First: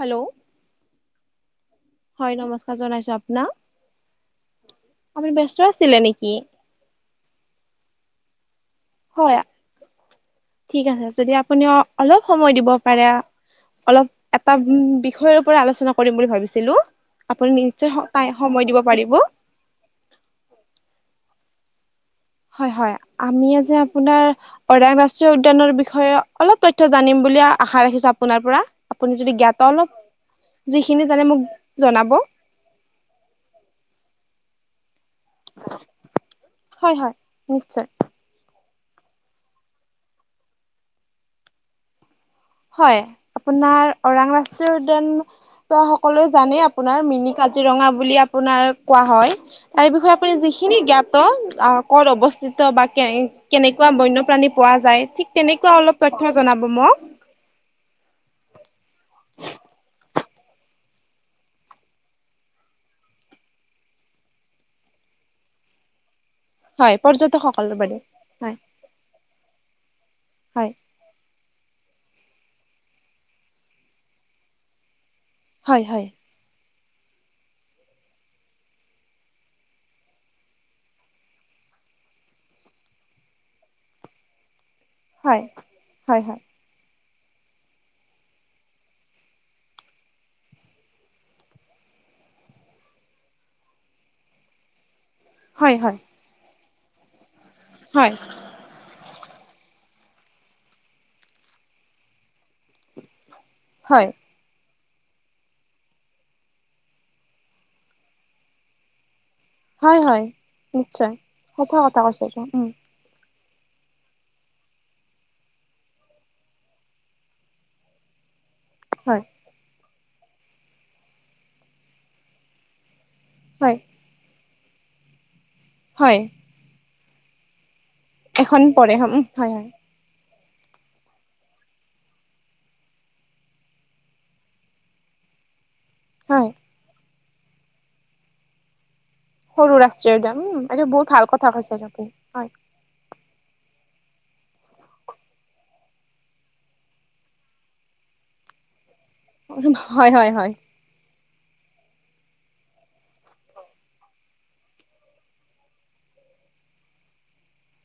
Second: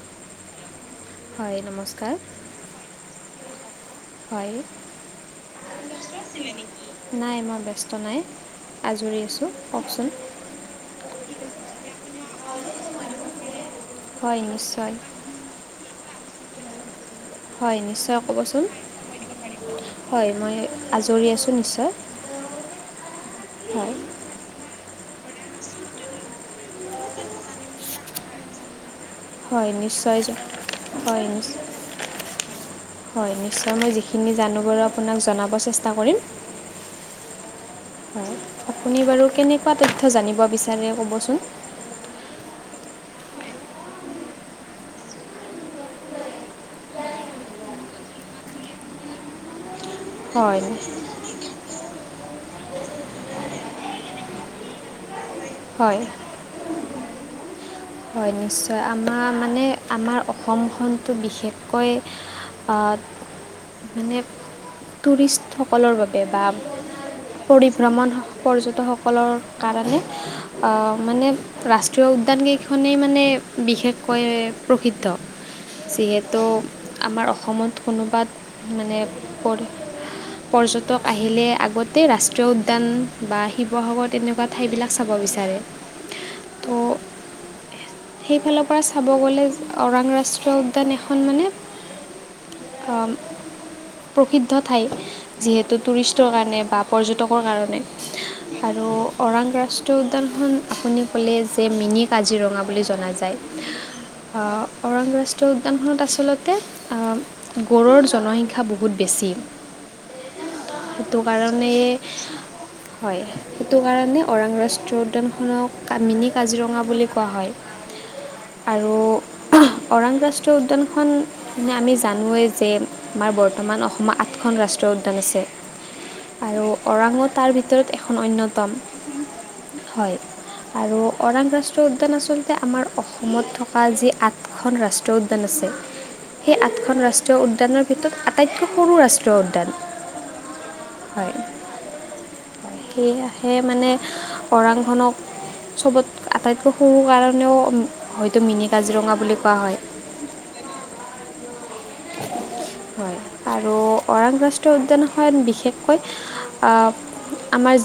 Hello. হয় নমস্কাৰ। হয় নমস্কাৰ জনাইছোঁ আপোনাক। হয়। আপুনি ব্যস্ত আছিলে নেকি নাই মই ব্যস্ত নাই। আজৰি হয় আছোঁ, কওকচোন। ঠিক আছে, যদি আপুনি অলপ সময় দিব পাৰে অলপ হয় এটা নিশ্চয় বিষয়ৰ পৰা আলোচনা কৰিম বুলি ভাবিছিলোঁ। আপুনি হয় নিশ্চয় ক'বচোন টা-সময় দিব পাৰিব। হয়, মই আজৰি আছোঁ নিশ্চয়। হয় হয়, আমি আজি হয় আপোনাৰ অৰাং ৰাষ্ট্ৰীয় উদ্যানৰ বিষয়ে অলপ তথ্য জানিম বুলি আশা ৰাখিছোঁ আপোনাৰ পৰা। আপুনি যদি জ্ঞাত হয় অলপ নিশ্চয় জ যিখিনি হয় জানে মোক নিশ্চয় জনাব। হয় নিশ্চয়, মই যিখিনি জানো বাৰু আপোনাক জনাব চেষ্টা কৰিম। হয় হয়, নিশ্চয়। হয়, আপুনি বাৰু কেনেকুৱা তথ্য জানিব বিচাৰে ক'বচোন। হয়, আপোনাৰ অৰাং ৰাষ্ট্ৰীয় উদ্যান ত' সকলোৱে জানে আপোনাৰ মিনি কাজিৰঙা বুলি আপোনাৰ কোৱা হয়, তাৰ বিষয়ে আপুনি হয় যিখিনি জ্ঞাত ত' আ, ক'ত অৱস্থিত বা কে-কেনেকুৱা বন্যপ্ৰাণী পোৱা যায় ঠিক তেনেকুৱা হয় অলপ তথ্য জনাব মোক। হয় নিশ্চয়, আমাৰ মানে আমাৰ অসমখনতো বিশেষকৈ আ, মানে টুৰিষ্টসকলৰ বাবে বা হয়, পৰ্যটকসকলৰ বাবে পৰিভ্ৰমণ হয়, পৰ্যটকসকলৰ কাৰণে অ হয়, মানে ৰাষ্ট্ৰীয় উদ্যান কেইখনেই মানে বিশেষকৈ প্ৰসিদ্ধ, হয়, হয়, যিহে ত' আমাৰ অসমত কোনোবাত মানে পৰ পৰ্যটক আহিলে আগতে ৰাষ্ট্ৰীয় উদ্যান বা শিৱসাগৰ তেনেকুৱা ঠাইবিলাক চাব। হয়, হয় হয়। ত' সেইফালৰ পৰা চাব গ'লে অৰাং ৰাষ্ট্ৰীয় উদ্যান এখন মানে আ, প্ৰসিদ্ধ ঠাই হয়, যিহেতু হয়, টুৰিষ্ট কাৰণে বা পৰ্যটকৰ কাৰণে। হয়। আৰু অৰাং ৰাষ্ট্ৰীয় উদ্যানখন আপুনি ক'লে যে মিনি কাজিৰঙা বুলি জনা যায়। হয়। অ' অৰাং ৰাষ্ট্ৰীয় উদ্যানখনত আচলতে আ গৰুৰ জনসংখ্যা বহুত বেছি। হয় হয় নিশ্চয় সেইটো কাৰণে সঁচা কথা কৈছে এটো উম। হয় সেইটো কাৰণে ওৰাং ৰাষ্ট্ৰীয় উদ্যানখনক কামিনি কাজিৰঙা বুলি কোৱা হয়। [inaudible] আৰু হয়। ওৰাং ৰাষ্ট্ৰীয় উদ্যানখন মানে আমি জানোৱেই যে আমাৰ হয়, বৰ্তমান অসমত সাতখন ৰাষ্ট্ৰীয় উদ্যান আছে। হয়। আৰু ওৰাঙো তাৰ ভিতৰত এখন অন্যতম হয়। আৰু ওৰাং ৰাষ্ট্ৰীয় উদ্যান আচলতে আমাৰ অসমত থকা যি আ খন ৰাষ্ট্ৰীয় উদ্যান আছে হয়। খন ৰাষ্ট্ৰীয় উদ্যানৰ ভিতৰত আটাইতকৈ সৰু ৰাষ সৰু ৰাষ্ট্ৰীয় উদ্যান উম এইটো বহুত ভাল কথা কৈছা তুমি হয়। সেয়হে মানে ওৰাংখনক চবত আটাইতকৈ সৰু কাৰণেও হয়তো মিনি কাজিৰঙা বুলি ক হয় হয় হয়। হয় আৰু ওৰাং ৰাষ্ট্ৰীয় উদ্যানখনত বিশেষকৈ অ আমাৰ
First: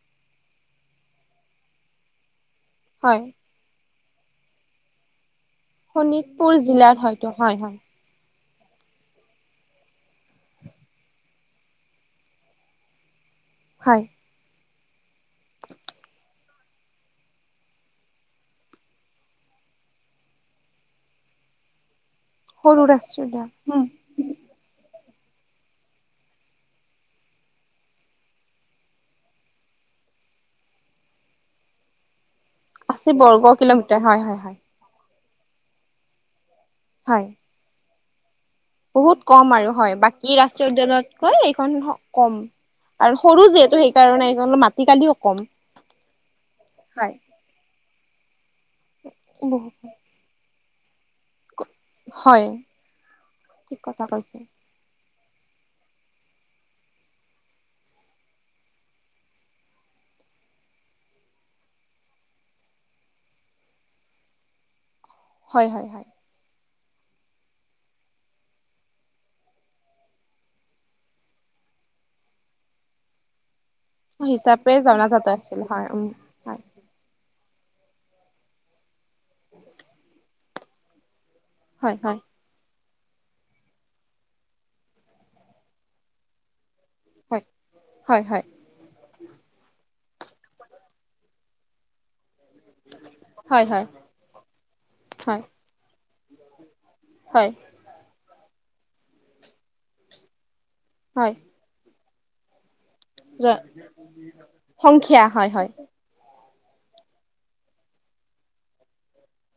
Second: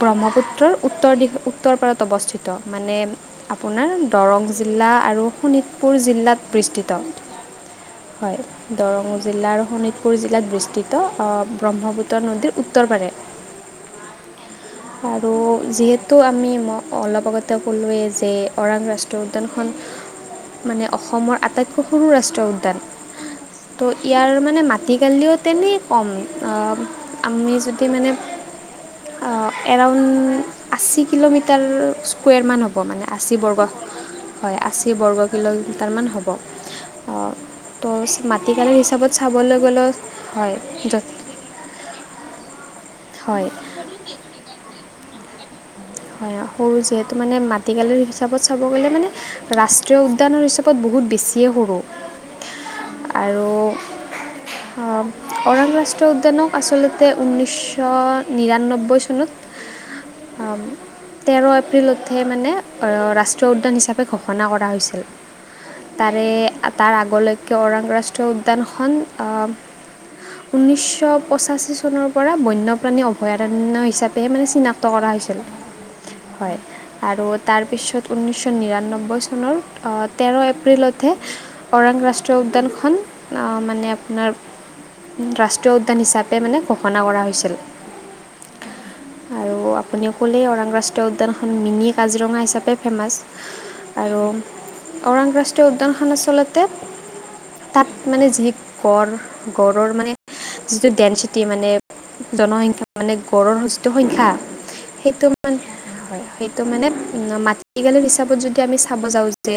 ব্ৰহ্মপুত্ৰৰ উত্তৰ দিশ উত্তৰ পাৰত অৱস্থিত। মানে হয় আপোনাৰ দৰং জিলা আৰু শোণিত শোণিতপুৰ জিলাত হয়তো হয় হয়। হয়। দৰং জিলা আৰু শোণিতপুৰ জিলাত বিস্তৃত অ ব্ৰহ্মপুত্ৰ নদীৰ উত্তৰ পাৰে। হয়। আৰু যিহেতু আমি ম অলপ আগতে কলোৱেই যে ওৰাং ৰাষ্ট্ৰীয় উদ্যানখন মানে অসমৰ আটাইতকৈ সৰু ৰাষ্ট্ৰীয় উদ্যান সৰু ৰাষ্ট্ৰীয় উদ্যান উম ত' ইয়াৰ মানে মাটিকালিও তেনে কম, অ আমি যদি মানে অ এৰাউণ্ড আশী কিলোমিটাৰ স্কুৱেৰ মান হ'ব। হ'ব মানে আশী বৰ্গ হয় আশী বৰ্গ কিলোমিটাৰমান হ'ব। অ হয় ত' মাটিকালৰ বহুত হিচাপত কম চাবলৈ আৰু গ'লে বাকী হয় ৰাষ্ট্ৰীয় য' উদ্যানতকৈ হয় এইখন কম আৰু সৰু হয় যিহেতু সেইকাৰণে এইখন মাটি কালিও কম। হয় সৰু যিহেতু হয়। মানে মাটিকালিৰ হিচাপত চাব গ'লে মানে বহুত ৰাষ্ট্ৰীয় উ দ্যানৰ হিচাপত বহুত বেছিয়ে সৰু হয় আৰু ঠিক কথা কৈছে অ ওৰাং ৰাষ্ট্ৰীয় উদ্যানক আচলতে ঊনৈছশ নিৰান্নব্বৈ চনত অম তেৰ এপ্ৰিলতহে মানে অ ৰাষ্ট্ৰীয় উদ্যান হিচাপে ঘোষণা কৰা হৈছিল। হয় হয় হয়। তাৰে তাৰ আগলৈকে ওৰাংৰাষ্ট্ৰীয় উদ্যানখন ঊনৈশ পঁচাশী চনৰ পৰা বন্যপ্ৰাণী অভয়াৰণ্য হিচাপে হিচাপে জনাজাত আছিল হয় উ। হয়। আৰু তাৰপিছত ঊনৈছশ নিৰান্নব্বৈ চনৰ তেৰ এপ্ৰিলতহে ওৰাং হয় হয় ৰাষ্ট্ৰীয় উদ্যানখন অ মানে আপোনাৰ ৰাষ্ট্ৰীয় উদ্যান হিচাপে মানে ক মানা কৰা হৈছিল। হয় হয় হয় আৰু আপুনি অকলে ওৰাং ৰাষ্ট্ৰীয় উদ্যানখন মিনি কাজিৰঙা হিচাপে, ফেমাচ। হয় হয় আৰু ওৰাং হয় ৰাষ্ট্ৰীয় উদ্যানখন আচলতে, হয়! তাত মানে, যি গঁড়, গঁড়ৰ মানে, যিটো হয় ডেঞ্চিটি মানে, জনসংখ্যা মানে, গঁড়ৰ যিটো সংখ্যা, সংখ্যা সেইটো হয় মানে হয় সেইটো মানে, মাটিকালি হিচাপত যদি আমি, চাব যাওঁ যে,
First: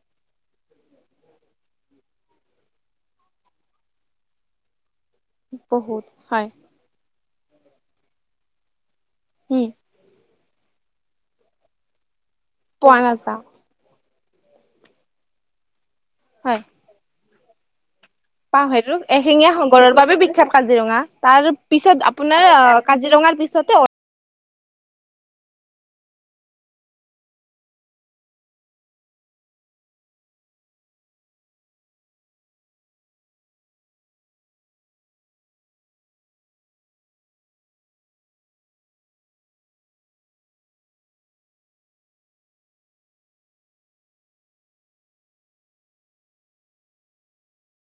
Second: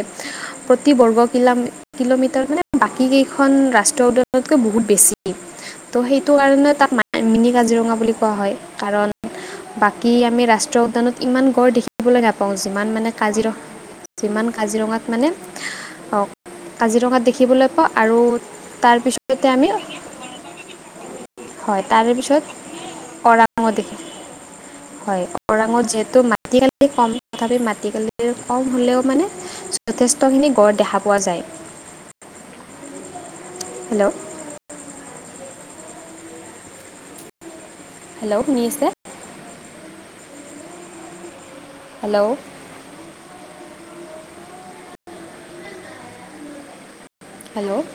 প্ৰতি বৰ্গ [unintelligible] কিলোমিটাৰ মানে, বাকী কেইখন ৰাষ্ট্ৰীয় উদ্যানতকৈ, বহুত বেছি। ত' বহুত সেইটো হয় কাৰণে, তাক মিনি কাজিৰঙা বুলি কোৱা হয়। কাৰণ, হোঁ! বাকী, আমি ৰাষ্ট্ৰীয় উদ্যানত ইমান গঁড় দেখিবলৈ নাপাওঁ। যিমান পোৱা মানে, নাযাওঁ কাজিৰ যিমান কাজিৰঙাত মানে, অ'! কাজিৰঙাত দেখিবলৈ পাওঁ। আৰু পাওঁ সেইটো। তাৰপিছতে এশিঙীয়া আমি গড়ৰ বাবে বিখ্যাত কাজিৰঙা। হয় তাৰপিছত, তাৰে পিছত আপোনাৰ আঁ কাজিৰঙাৰ ওৰাঙো পিছতে, দেখিম হয়! ওৰাঙত যিহেতু, মাটিকালি কম। তথাপি, মাটিকালি কম হ'লেও মানে, যথেষ্টখিনি গঁড় দেখা পোৱা যায়। [inaudible] [unintelligible] হেল্ল'? হেল্ল'! শুনি আছে? হেল্ল'? হেল্ল'?